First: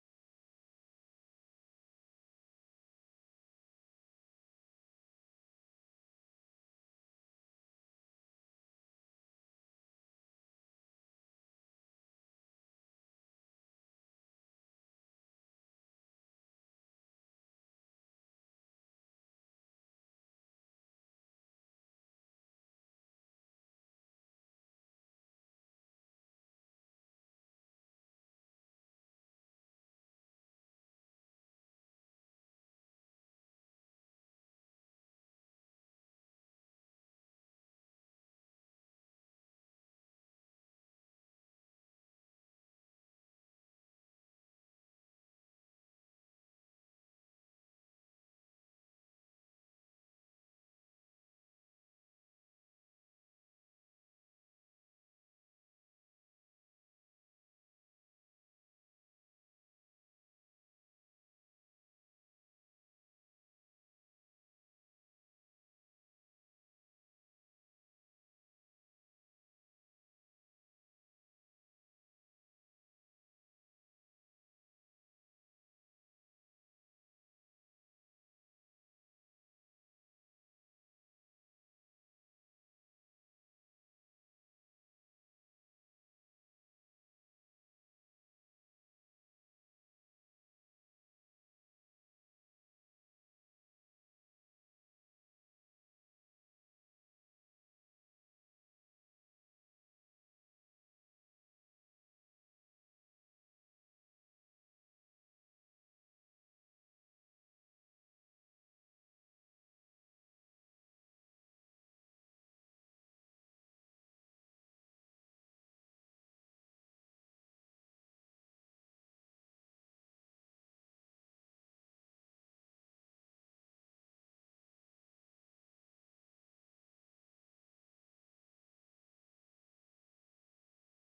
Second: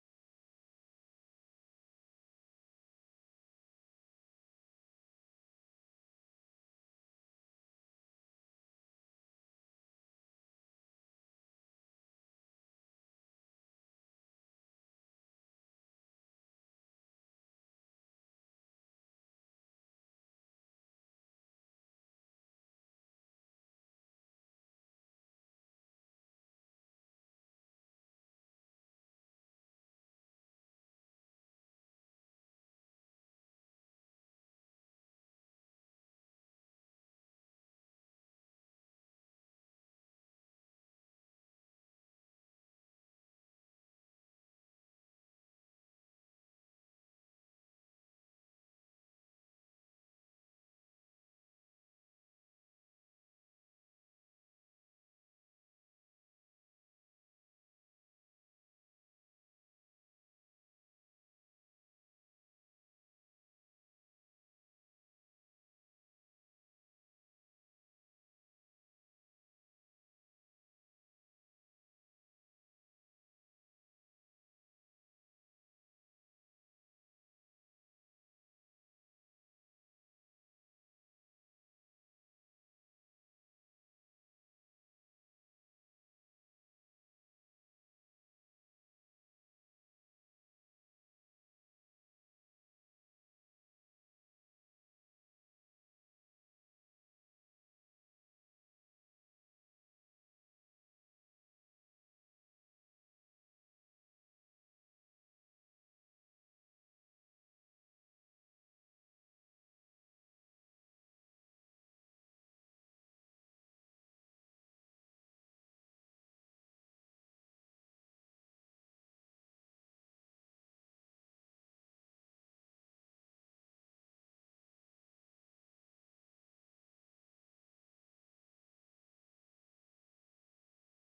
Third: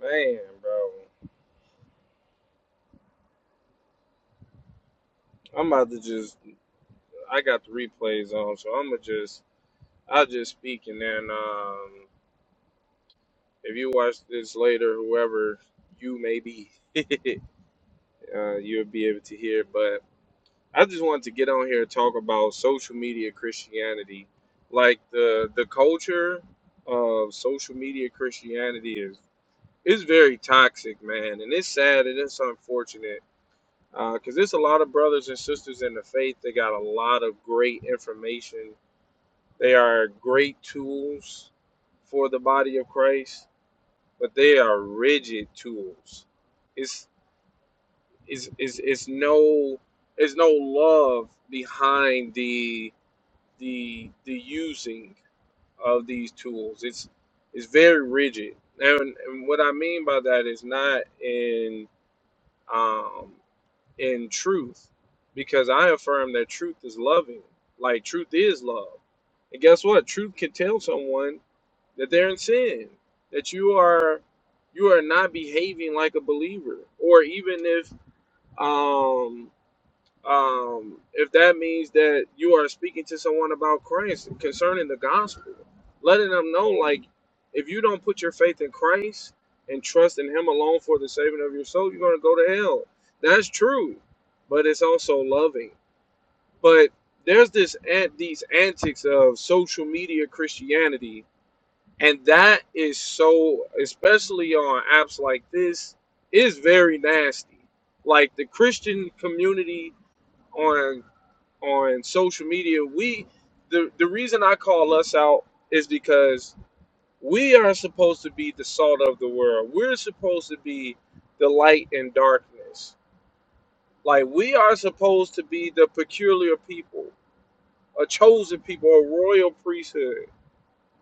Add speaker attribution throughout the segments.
Speaker 1: Man, bro, I'm about to just. I got the replays on, so I'm gonna just. I'll just speak, and then um, if you watch this later, whoever you may be, uh, you'll be able to hear. But I just wanted to get on here and talk about social media Christianity, like the the culture of social media Christianity is is very toxic, man, and it's sad and it's unfortunate because there's a lot of brothers and sisters in the faith that got a lot of great information They are great tools for the body of Christ, but they are rigid tools. It's is is is no there's no love behind the the the using of these tools. It's it's very rigid. And, and what I mean by that is not in um in truth, because I affirm that truth is loving. Like truth is love. And guess what? Truth can tell someone that they're in sin, that you are you are not behaving like a believer, or even if um, um, if that means that you are speaking to someone about Christ concerning the gospel, letting them know like if you don't put your faith in Christ and trust in Him alone for the saving of your soul, you're going to go to hell. That's true, but it's also loving. But there's this ant these antics of social media Christianity and that is so especially on apps like this is very nasty like the christian community on on social media we the the reason i call us out is because we are supposed to be the salt of the world we're supposed to be the light in darkness like we are supposed to be the peculiar people a chosen people a royal priesthood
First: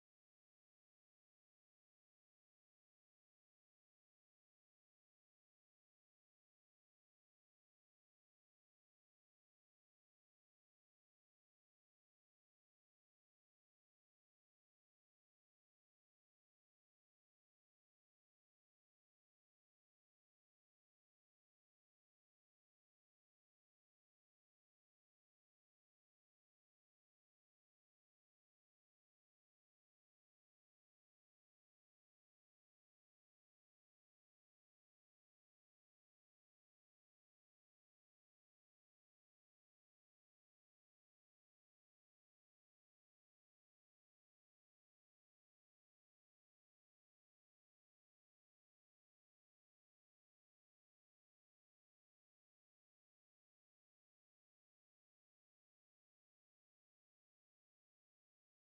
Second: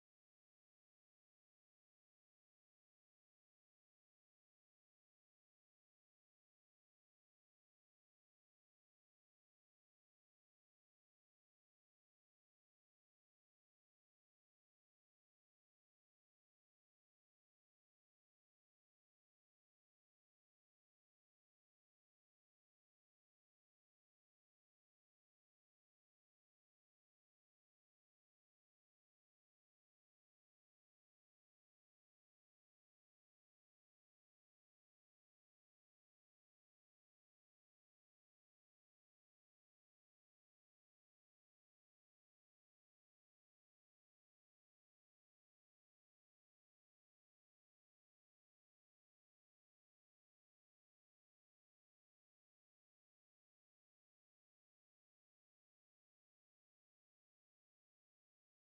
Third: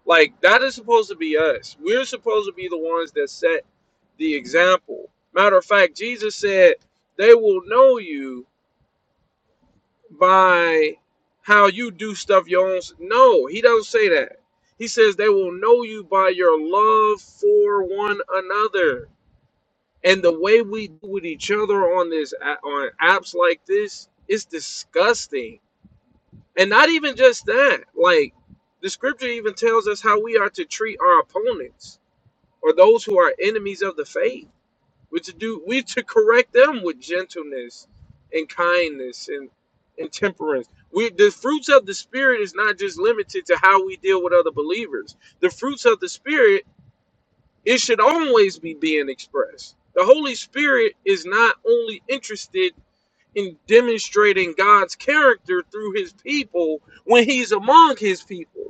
Speaker 1: like that is supposed to be us. We're supposed to be the ones that set the example. Matter of fact, Jesus said, "They will know you by how you do stuff your own." No, he doesn't say that. He says they will know you by your love for one another. And the way we do with each other on this on apps like this is disgusting. And not even just that. Like the scripture even tells us how we are to treat our opponents or those who are enemies of the faith. We're to do we to correct them with gentleness and kindness and and temperance. We the fruits of the spirit is not just limited to how we deal with other believers. The fruits of the spirit it should always be being expressed. The Holy Spirit is not only interested in demonstrating God's character through his people when he's among his people.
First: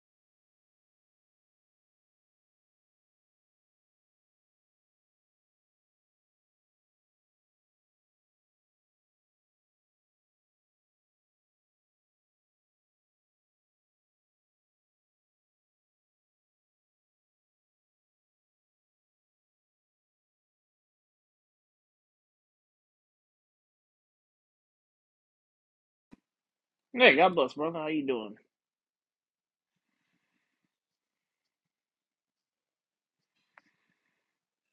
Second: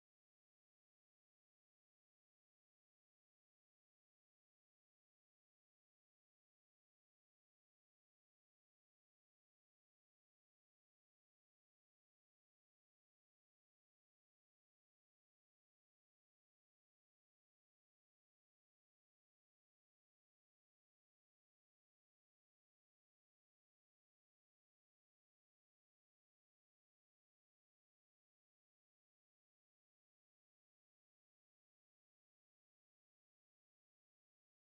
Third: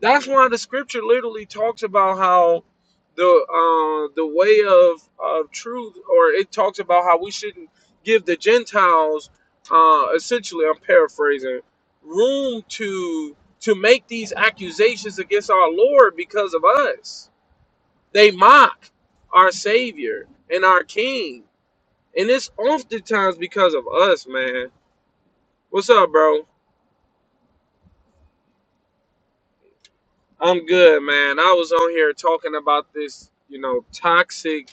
Speaker 1: That's why the scripture literally talks about how the uh, the way of of truth, or it talks about how we shouldn't give the Gentiles, uh, essentially, I'm paraphrasing, room to to make these accusations against our Lord because of us. They mock our Savior and our King, and it's oftentimes because of us, man. What's up, bro?
Speaker 2: Hey, God bless, brother. How you doing?
Speaker 1: I'm good, man. I was on here talking about this, you know, toxic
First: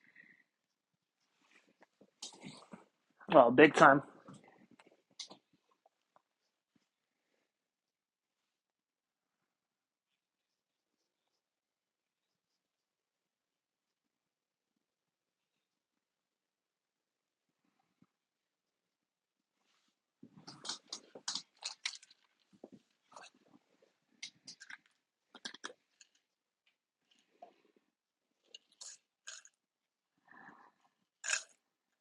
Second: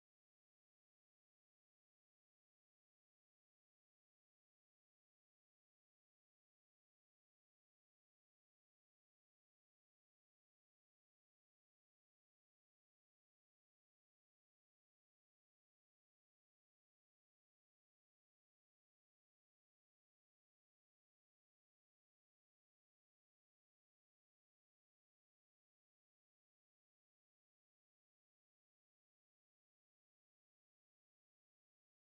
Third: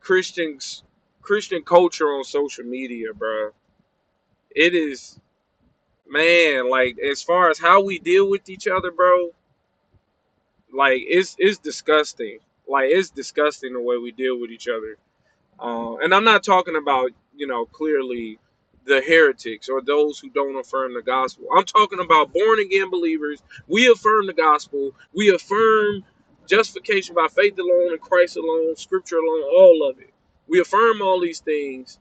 Speaker 1: Christians Christian culture on social media,
Speaker 2: Oh,
Speaker 1: bro.
Speaker 2: big time.
Speaker 1: It is man, like as far as how we deal with each other, bro, like it's it's disgusting. Like it's disgusting the way we deal with each other. Uh, and I'm not talking about, you know, clearly the heretics or those who don't affirm the gospel. I'm talking about born again believers. We affirm the gospel. We affirm justification by faith alone and Christ alone, scripture alone, all of it. We affirm all these things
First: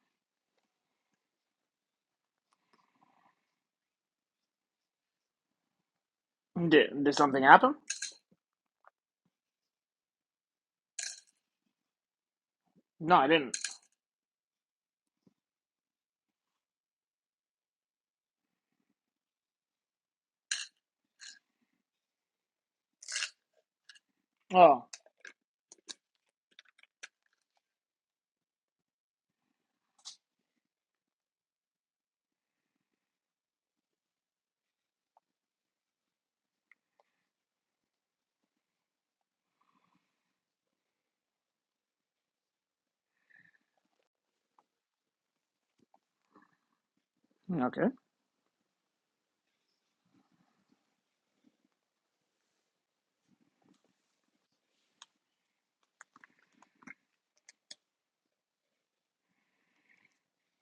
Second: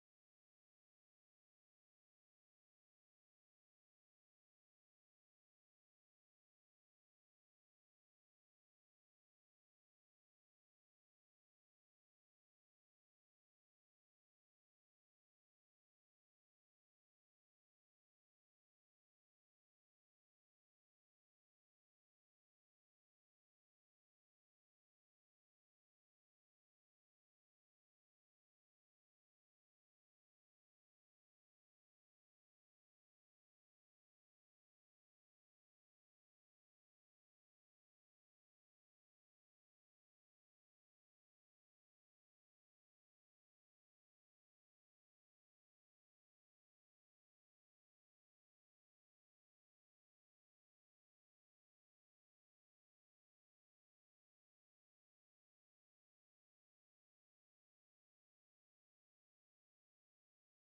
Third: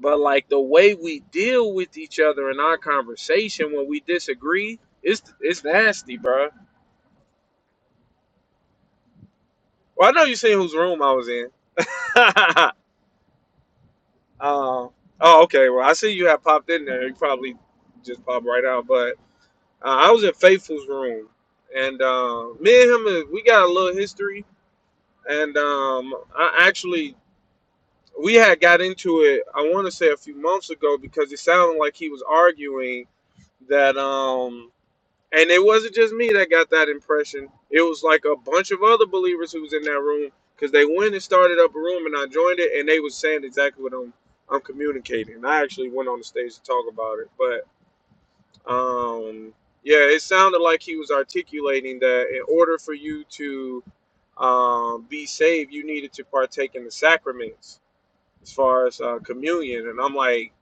Speaker 1: But like the way we deal with each other in our conversation when we disagree, it's it's nasty, bro.
Speaker 2: Did did something happen?
Speaker 1: Well, I know you seen whose room I was in.
Speaker 2: No, I didn't.
Speaker 1: um, oh, okay. Well, I see you have popped in there. You probably just popped right out. But uh, I was in Faithful's room, and uh, me and him, uh, we got a little history.
Speaker 2: Oh,
Speaker 1: And um, I actually we had got into it. I want to say a few months ago because it sounded like he was arguing that. Um, And it wasn't just me that got that impression. It was like a bunch of other believers who was in that room because they went and started up a room, and I joined it, and they was saying exactly what I'm I'm communicating. I actually went on the stage to talk about it, but
Speaker 2: okay.
Speaker 1: um, yeah, it sounded like he was articulating that in order for you to um, be saved, you needed to partake in the sacraments, as far as uh, communion. And I'm like,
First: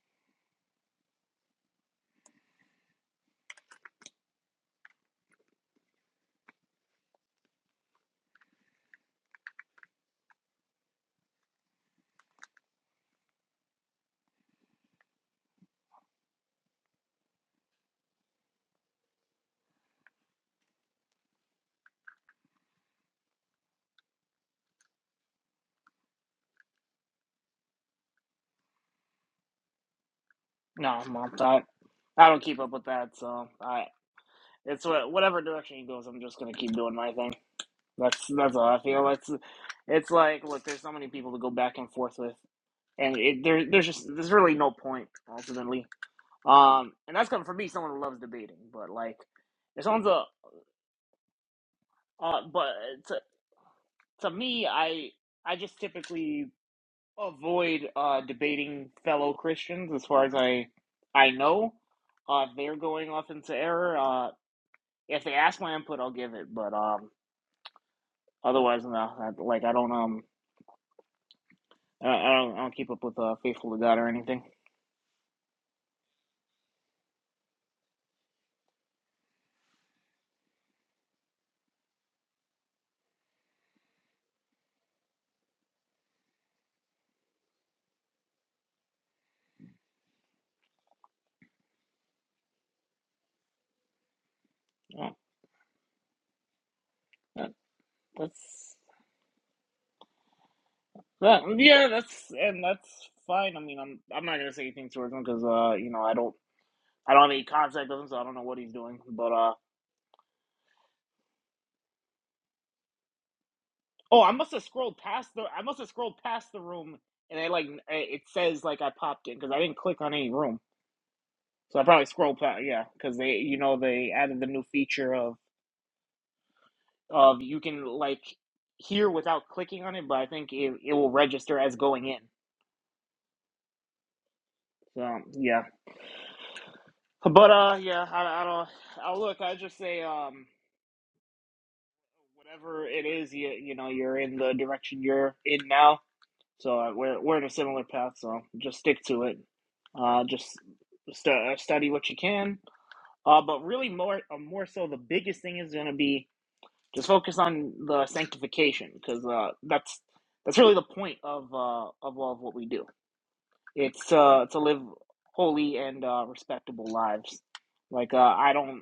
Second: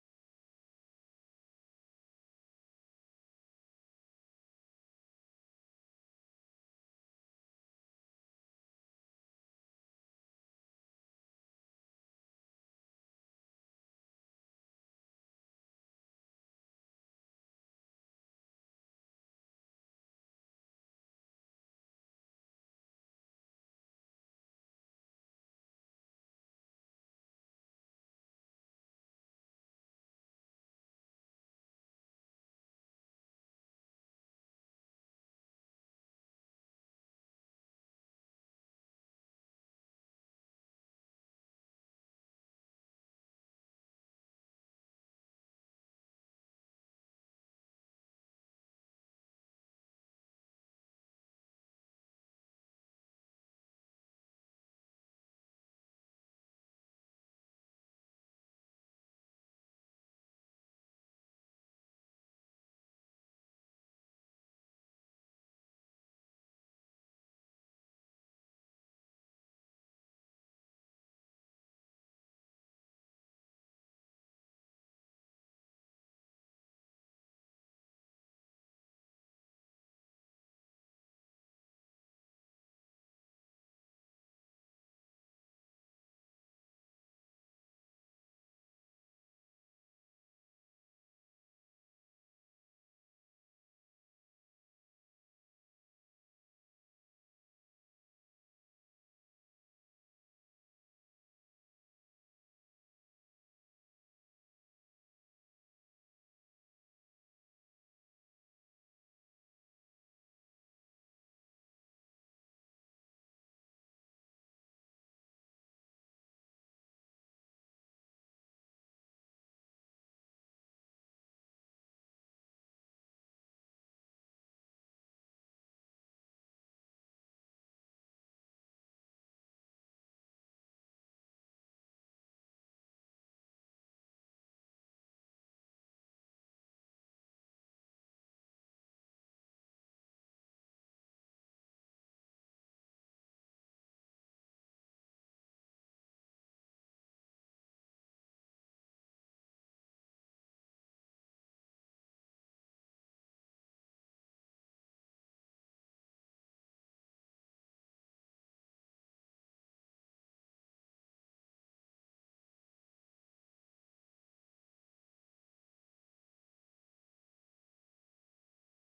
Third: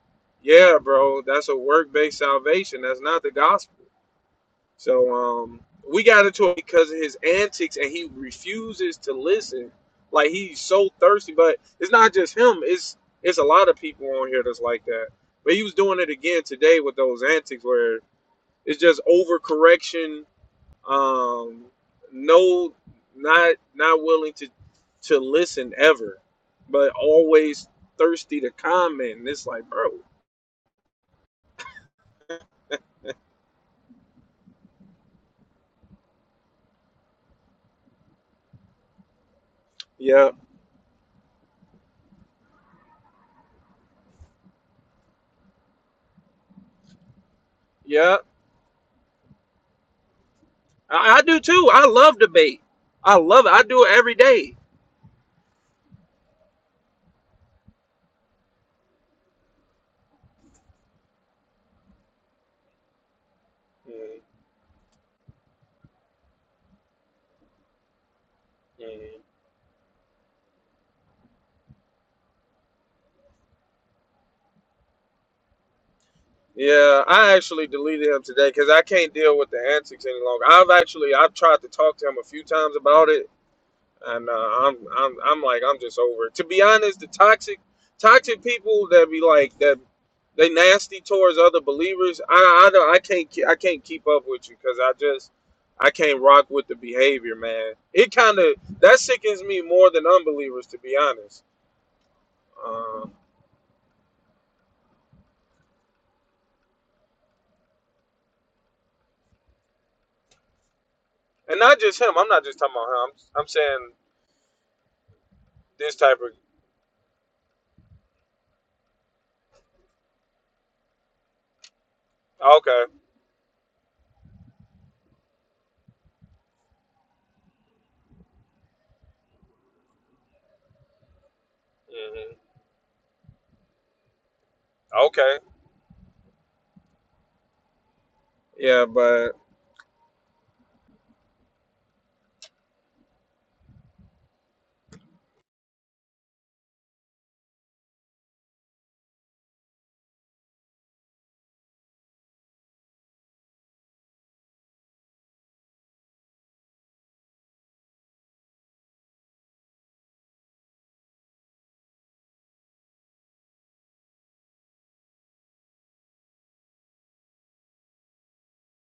Speaker 1: yeah, bro, that's a work-based salvation. That's not the gospel. So um, we got into it because of his antics, and he refuses to listen. Like he's so thirsty, but it's not just him. It's it's a lot of people on here that's like that. But he was doing it again today with those antics, where it's just overcorrection, um, no, not not willing to to listen ever, but always thirsty to comment. And it's like, bro,
Speaker 2: No, mom. I I don't keep up with that, so I it's what whatever direction he goes, I'm just gonna keep doing my thing. That's that's all I feel. It's it's
Speaker 1: yeah,
Speaker 2: like look, there's so many people to go back and forth with, and it, there there's just there's really no point ultimately. Um, and that's coming from me, someone who
Speaker 1: yeah,
Speaker 2: loves debating, but like, if someone's a
Speaker 1: I, I do too. I love
Speaker 2: uh,
Speaker 1: debate.
Speaker 2: but to
Speaker 1: I love it. I do it every
Speaker 2: to
Speaker 1: day
Speaker 2: me, I I just typically avoid uh, debating fellow Christians as far as I I know. Uh, if they're going off into error, uh, if they ask my input, I'll give it. But um, otherwise, no.
Speaker 1: Mhm.
Speaker 2: I, like I don't um I don't, I don't keep up with uh, faithful to God or anything.
Speaker 1: Yeah, I actually deleted him today because I can't deal with the antics any longer. I've actually I've tried to talk to him a few times about it, and uh, I'm I'm I'm like I'm just over it. To be honest, the toxic toxic people that be like that they nasty towards other believers. I I don't I can't ke- I can't keep up with you because I
Speaker 2: Uh,
Speaker 1: just I can't rock with the behavior,
Speaker 2: that,
Speaker 1: man. It kind of
Speaker 2: that's
Speaker 1: that sickens me more than unbelievers, to be
Speaker 2: that,
Speaker 1: honest.
Speaker 2: yeah. That's and that's
Speaker 1: Um,
Speaker 2: fine. I mean, I'm I'm not gonna say anything towards him because uh you know I don't I don't have any contact with him, so I don't know what he's doing. But uh.
Speaker 1: and not just him. I'm not just talking about him. I'm, I'm saying
Speaker 2: Oh, I must have scrolled past the. I must have
Speaker 1: This
Speaker 2: scrolled
Speaker 1: type
Speaker 2: past the room, and I like it says like I popped in because I didn't click on any room, so I probably scrolled
Speaker 1: of
Speaker 2: past.
Speaker 1: okay,
Speaker 2: Yeah, because they, you know, they added the new feature of of you can like hear without clicking on it, but I think it it will register as going in.
Speaker 1: hmm
Speaker 2: So
Speaker 1: okay,
Speaker 2: yeah, but uh, yeah, I, I don't.
Speaker 1: yeah,
Speaker 2: I
Speaker 1: but
Speaker 2: look. I just say um, whatever it is, you you know, you're in the direction you're in now So uh, we're we're in a similar path. So just stick to it. Uh, just stu- uh, study what you can. Uh, but really more uh, more so the biggest thing is going to be just focus on the sanctification because uh, that's that's really the point of uh, of all of what we do. It's uh, to live holy and uh, respectable lives. Like uh, I don't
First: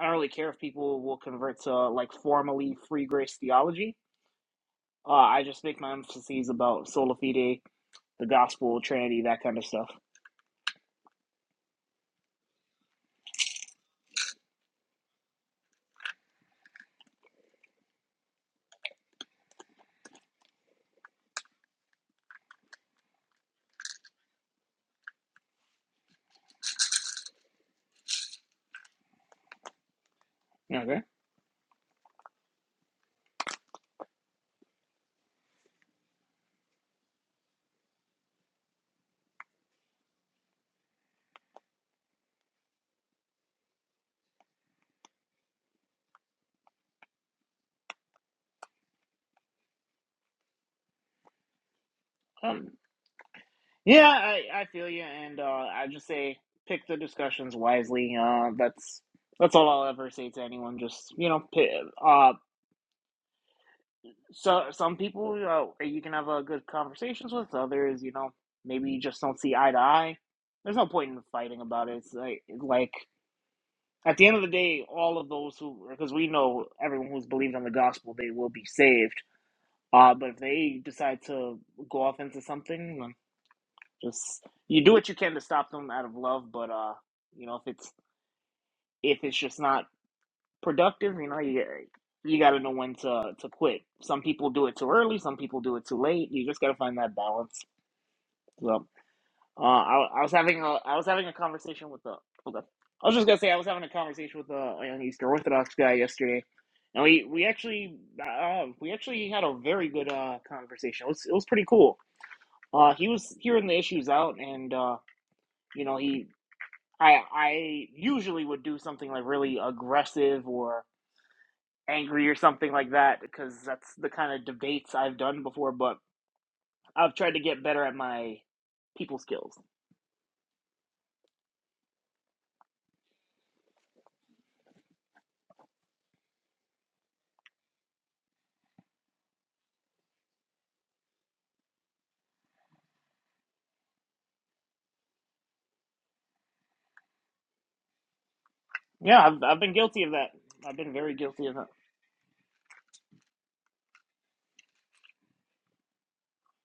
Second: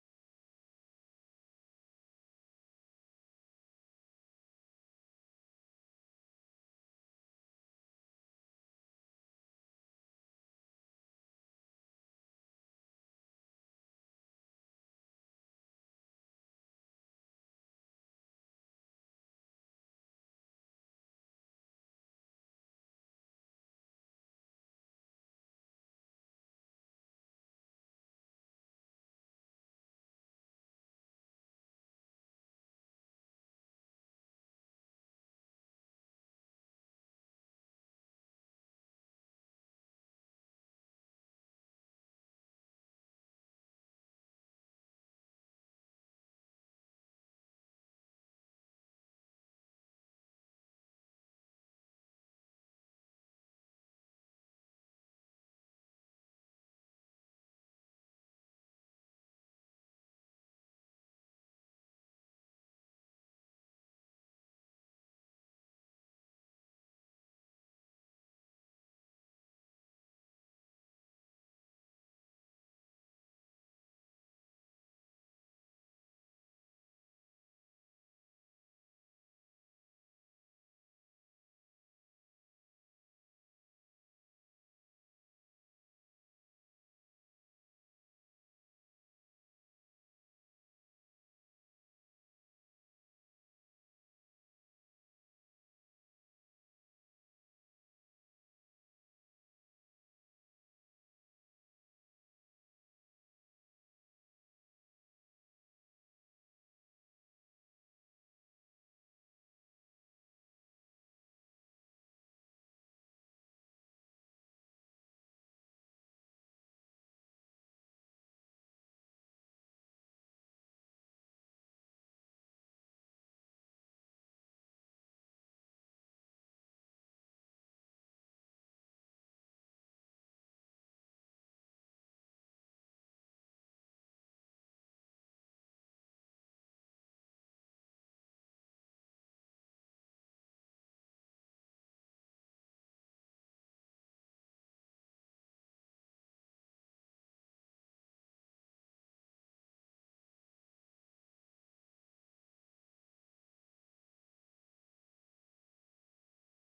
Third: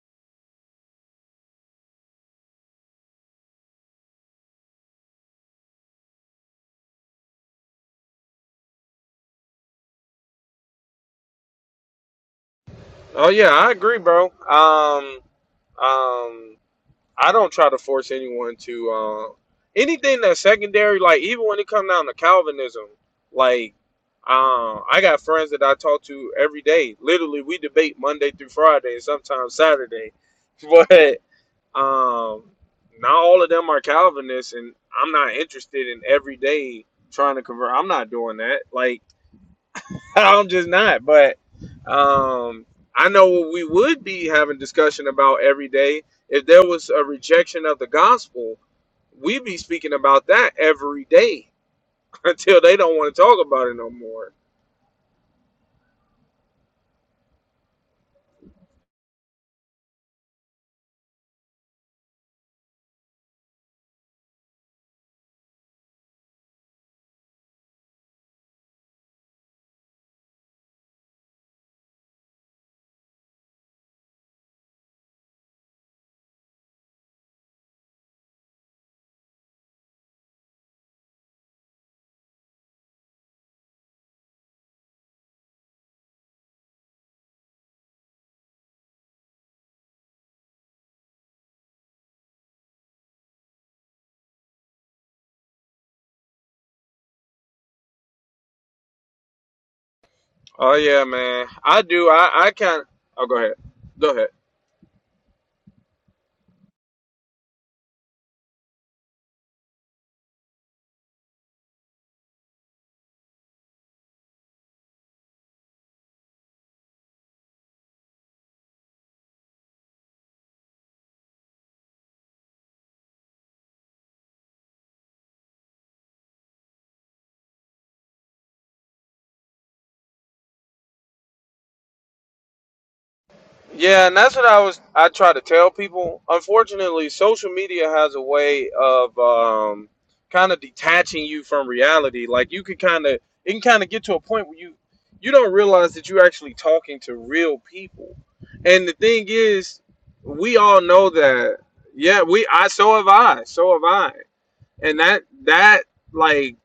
Speaker 2: I don't really care if people will convert to like formally free grace theology. Uh, I just make my emphases about sola fide the gospel, Trinity, that kind of stuff.
Speaker 1: oh yeah, I agree, bro. Um, um, I don't try to force anyone to uh, anything that's secondary. Like even when it comes down to Calvinism, like um, I got friends that I talk to every day. Literally, we debate Monday through Friday and sometimes Saturday,
Speaker 2: Okay.
Speaker 1: but um, not all of them are Calvinists, and I'm not interested in every day trying to convert. I'm not doing that. Like I'm just not. But um, I know what we would be having discussion about every day if there was a rejection of the gospel. We'd be speaking about that every day until
Speaker 2: Um,
Speaker 1: they don't want to talk about it no
Speaker 2: yeah,
Speaker 1: more.
Speaker 2: I, I feel you, and uh, I just say pick the discussions wisely. Uh, that's that's all I'll ever say to anyone. Just you know, pick, uh, so some people uh, you can have uh, good conversations with. Others, you know, maybe you just don't see eye to eye. There's no point in fighting about it. It's like like at the end of the day, all of those who because we know everyone who's believed on the gospel, they will be saved. Uh, but if they decide to go off into something, Just you do what you can to stop them out of love, but uh, you know, if it's if it's just not productive, you know, you you got to know when to to quit. Some people do it too early, some people do it too late. You just got to find that balance. So, uh, I, I was having a
Speaker 1: Oh
Speaker 2: I
Speaker 1: yeah,
Speaker 2: was having a
Speaker 1: man. I
Speaker 2: conversation with
Speaker 1: do.
Speaker 2: the
Speaker 1: I I
Speaker 2: okay.
Speaker 1: kind.
Speaker 2: I was
Speaker 1: Oh,
Speaker 2: just
Speaker 1: go
Speaker 2: gonna say
Speaker 1: ahead.
Speaker 2: I was having a
Speaker 1: Go ahead.
Speaker 2: conversation with a, a young Eastern Orthodox guy yesterday, and we we actually uh, we actually had a very good uh conversation. It was it was pretty cool. Uh, he was hearing the issues out, and uh, you know, he I I usually would do something like really aggressive or angry or something like that because that's the kind of debates I've done before. But I've tried to get better at my people skills.
Speaker 1: Yeah, and that's what I was I try to tell people. Unfortunately, social media has a way of um kind of detaching you from reality. Like you could kind of it can kind of get to a point where you you don't realize that you're actually talking to real people. And the
Speaker 2: Yeah,
Speaker 1: thing
Speaker 2: I've I've been
Speaker 1: is,
Speaker 2: guilty of that.
Speaker 1: we
Speaker 2: I've
Speaker 1: all
Speaker 2: been
Speaker 1: know
Speaker 2: very guilty of
Speaker 1: that.
Speaker 2: that.
Speaker 1: Yeah, we I so have I. So have I. And that that like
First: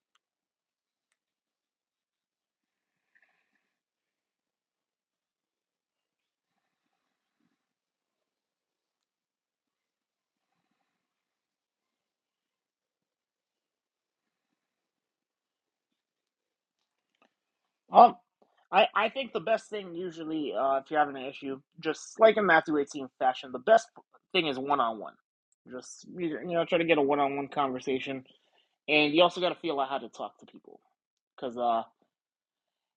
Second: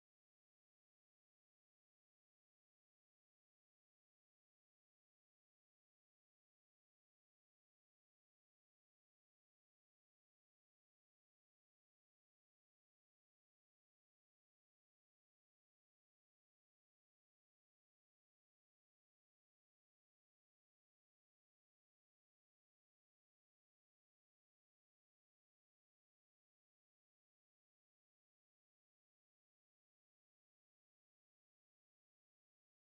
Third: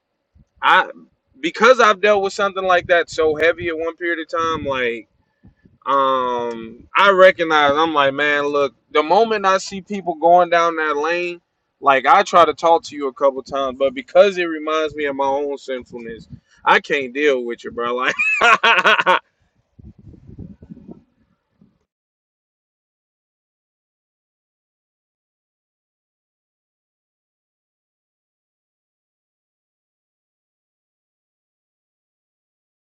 Speaker 1: I because I've dealt with something like that so heavy at one period of time like um I recognize I'm like, man, look, the moment I see people going down that lane, like I try to talk to you a couple times, but because it reminds me of my own sinfulness, I can't deal with you, bro. Like
Speaker 2: Um, I I think the best thing usually uh, if you're having an issue, just like in Matthew 18 fashion, the best thing is one on one. Just you know try to get a one on one conversation, and you also got to feel out how to talk to people because. uh,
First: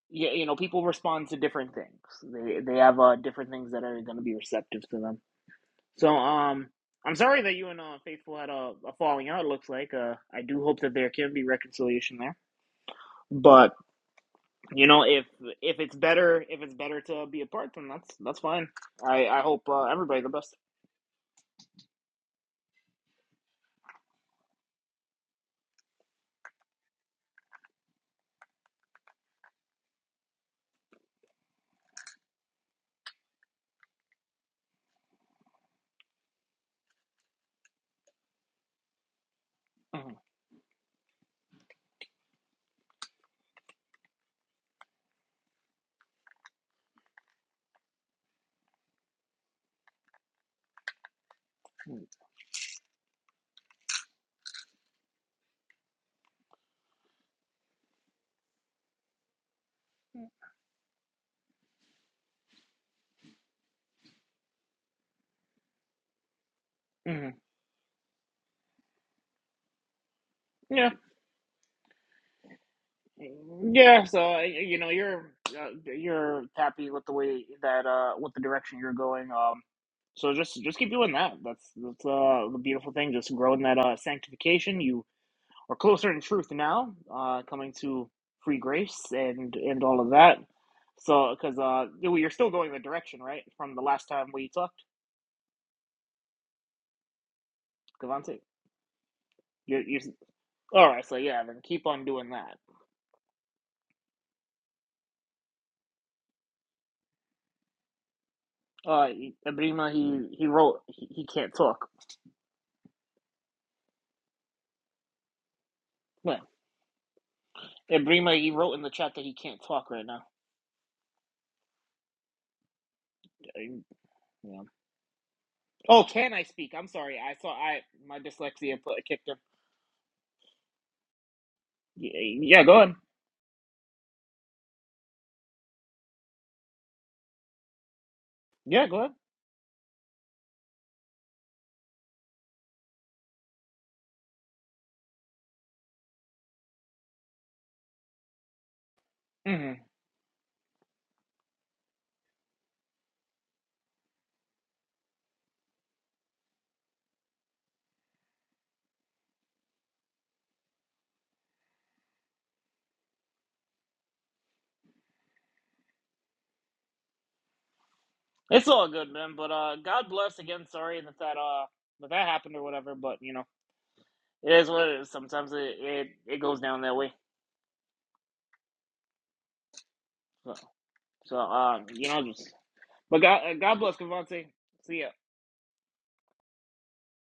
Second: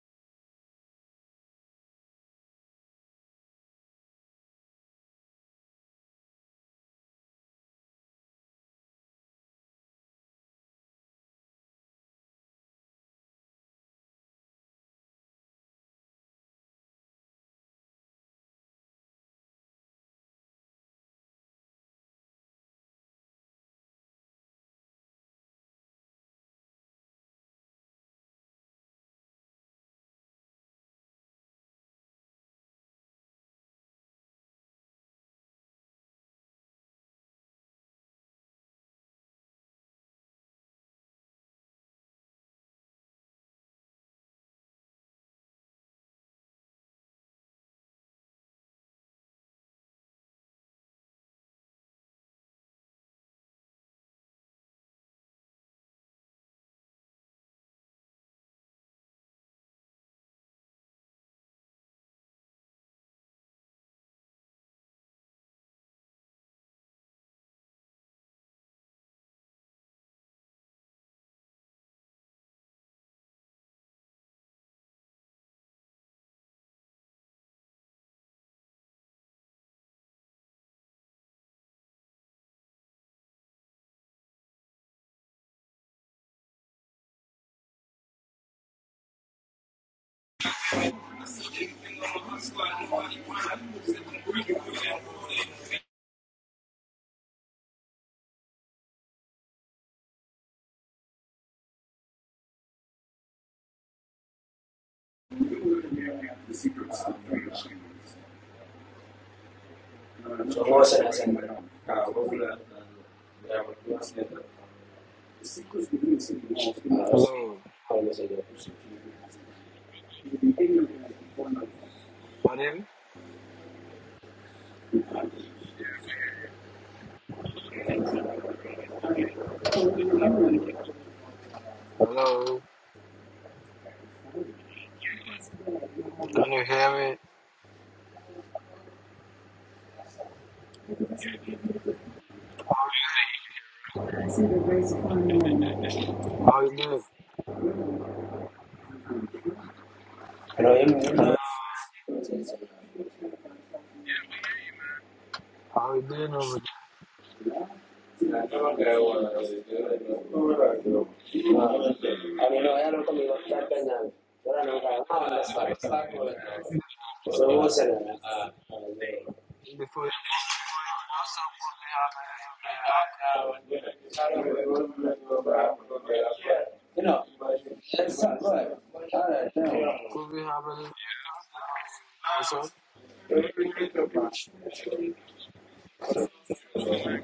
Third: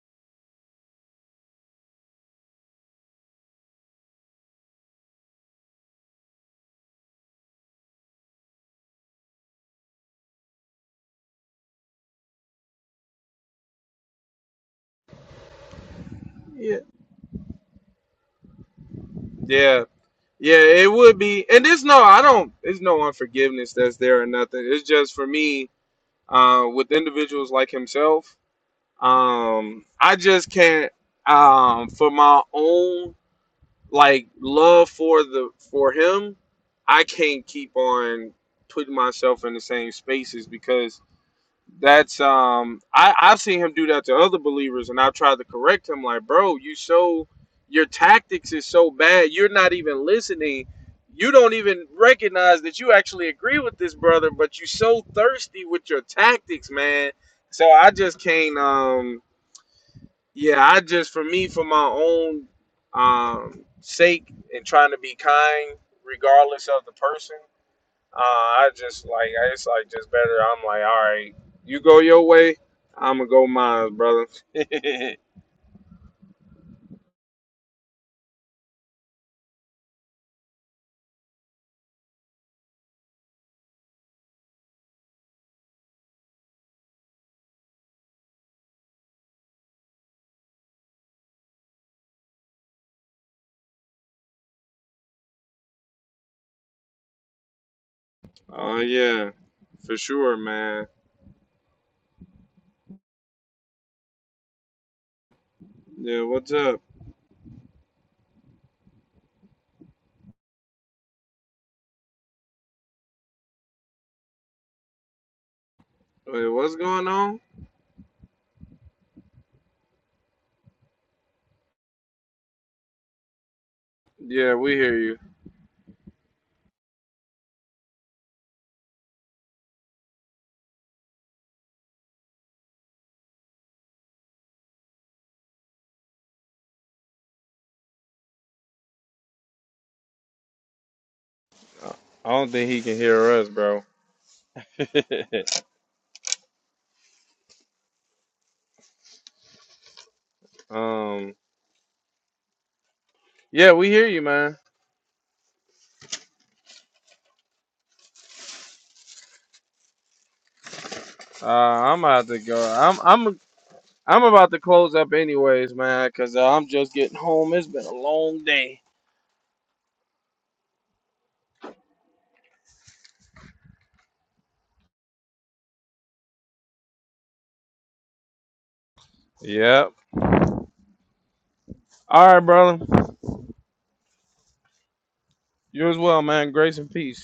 Speaker 2: yeah, you know, people respond to different things. They they have uh, different things that are going to be receptive to them. So, um, I'm sorry that you and uh, Faithful had a, a falling out. It looks like uh, I do hope that there can be reconciliation there. But you know, if if it's better if it's
Speaker 1: Yeah.
Speaker 2: better to be apart, then that's that's fine. I I hope
Speaker 1: Yeah.
Speaker 2: uh, everybody the best.
Speaker 1: Yeah, it would be and it's no I don't It's no unforgiveness that's there or nothing. It's just for me, uh, with individuals like himself, um, I just can't um for my own like love for the for him, I can't keep on putting myself in the same
Speaker 2: hmm
Speaker 1: spaces because that's um I, I've seen him do that to other believers and I've tried to correct him like, bro, you so your tactics is so bad, you're not even listening. You don't even recognize that you actually agree with this brother, but you are so thirsty with your tactics, man. So I just can't um yeah, I just for me for my own um sake and trying to be kind regardless of the
Speaker 2: hmm
Speaker 1: person. Uh I just like I it's like just better I'm like,
Speaker 2: Yeah.
Speaker 1: all right, you go your way, I'm gonna go mine,
Speaker 2: Yeah,
Speaker 1: brother.
Speaker 2: so uh, you know you're uh, you're happy with the way that uh with the direction you're going. Um, so just just keep doing that. That's that's uh the beautiful thing. Just growing that uh sanctification. You are closer in truth now. Uh, coming to free grace and and all of that. So because uh you- well, you're still going the direction right from the last time we talked, Cavante.
Speaker 1: Oh yeah,
Speaker 2: you
Speaker 1: for
Speaker 2: you're
Speaker 1: sure, man.
Speaker 2: all right. So yeah, then keep on doing that.
Speaker 1: Yeah, what's up?
Speaker 2: Uh, Ibrima he he wrote
Speaker 3: Motion
Speaker 2: he,
Speaker 3: has
Speaker 2: he
Speaker 3: been,
Speaker 2: can't
Speaker 3: uh,
Speaker 2: talk.
Speaker 3: popular, uh,
Speaker 1: Wait, what's
Speaker 3: Uh,
Speaker 1: going on?
Speaker 3: Hello.
Speaker 2: And Brima, he wrote in the chat that he can't talk right now.
Speaker 3: My name?
Speaker 2: Yeah,
Speaker 1: Yeah,
Speaker 2: yeah.
Speaker 1: we hear you.
Speaker 2: Oh, can I speak? I'm sorry. I saw I my dyslexia put, kicked him. Yeah,
Speaker 3: Hello.
Speaker 2: yeah, go ahead.
Speaker 3: Can you hear me?
Speaker 2: Yeah, go ahead.
Speaker 1: I I don't think he can hear us, bro.
Speaker 3: How you doing?
Speaker 2: hmm
Speaker 3: Hello, Amy.
Speaker 1: Um,
Speaker 3: Uh,
Speaker 1: yeah, we hear you, man.
Speaker 3: How you doing over
Speaker 1: Uh, I'm about to go.
Speaker 3: no,
Speaker 1: I'm I'm I'm about to close up
Speaker 3: ah,
Speaker 1: anyways, man, because uh, I'm just getting
Speaker 3: So,
Speaker 1: home. It's been a
Speaker 3: uh,
Speaker 1: long
Speaker 3: uh,
Speaker 2: It's
Speaker 1: day.
Speaker 2: all good, man. But
Speaker 3: there?
Speaker 2: uh,
Speaker 3: Before you
Speaker 2: God bless again. Sorry that that uh that that happened or whatever. But you know, it is what it is. Sometimes it it, it goes down that
Speaker 3: You
Speaker 2: way.
Speaker 3: know, that's not good. Alright. damn.
Speaker 1: Yep.
Speaker 3: Could we
Speaker 2: So,
Speaker 3: have an
Speaker 2: so um, you know,
Speaker 1: All right,
Speaker 2: just
Speaker 3: answer?
Speaker 1: brother.
Speaker 2: but God uh, God bless Cavante. See ya.
Speaker 1: You as well, man. Grace and peace.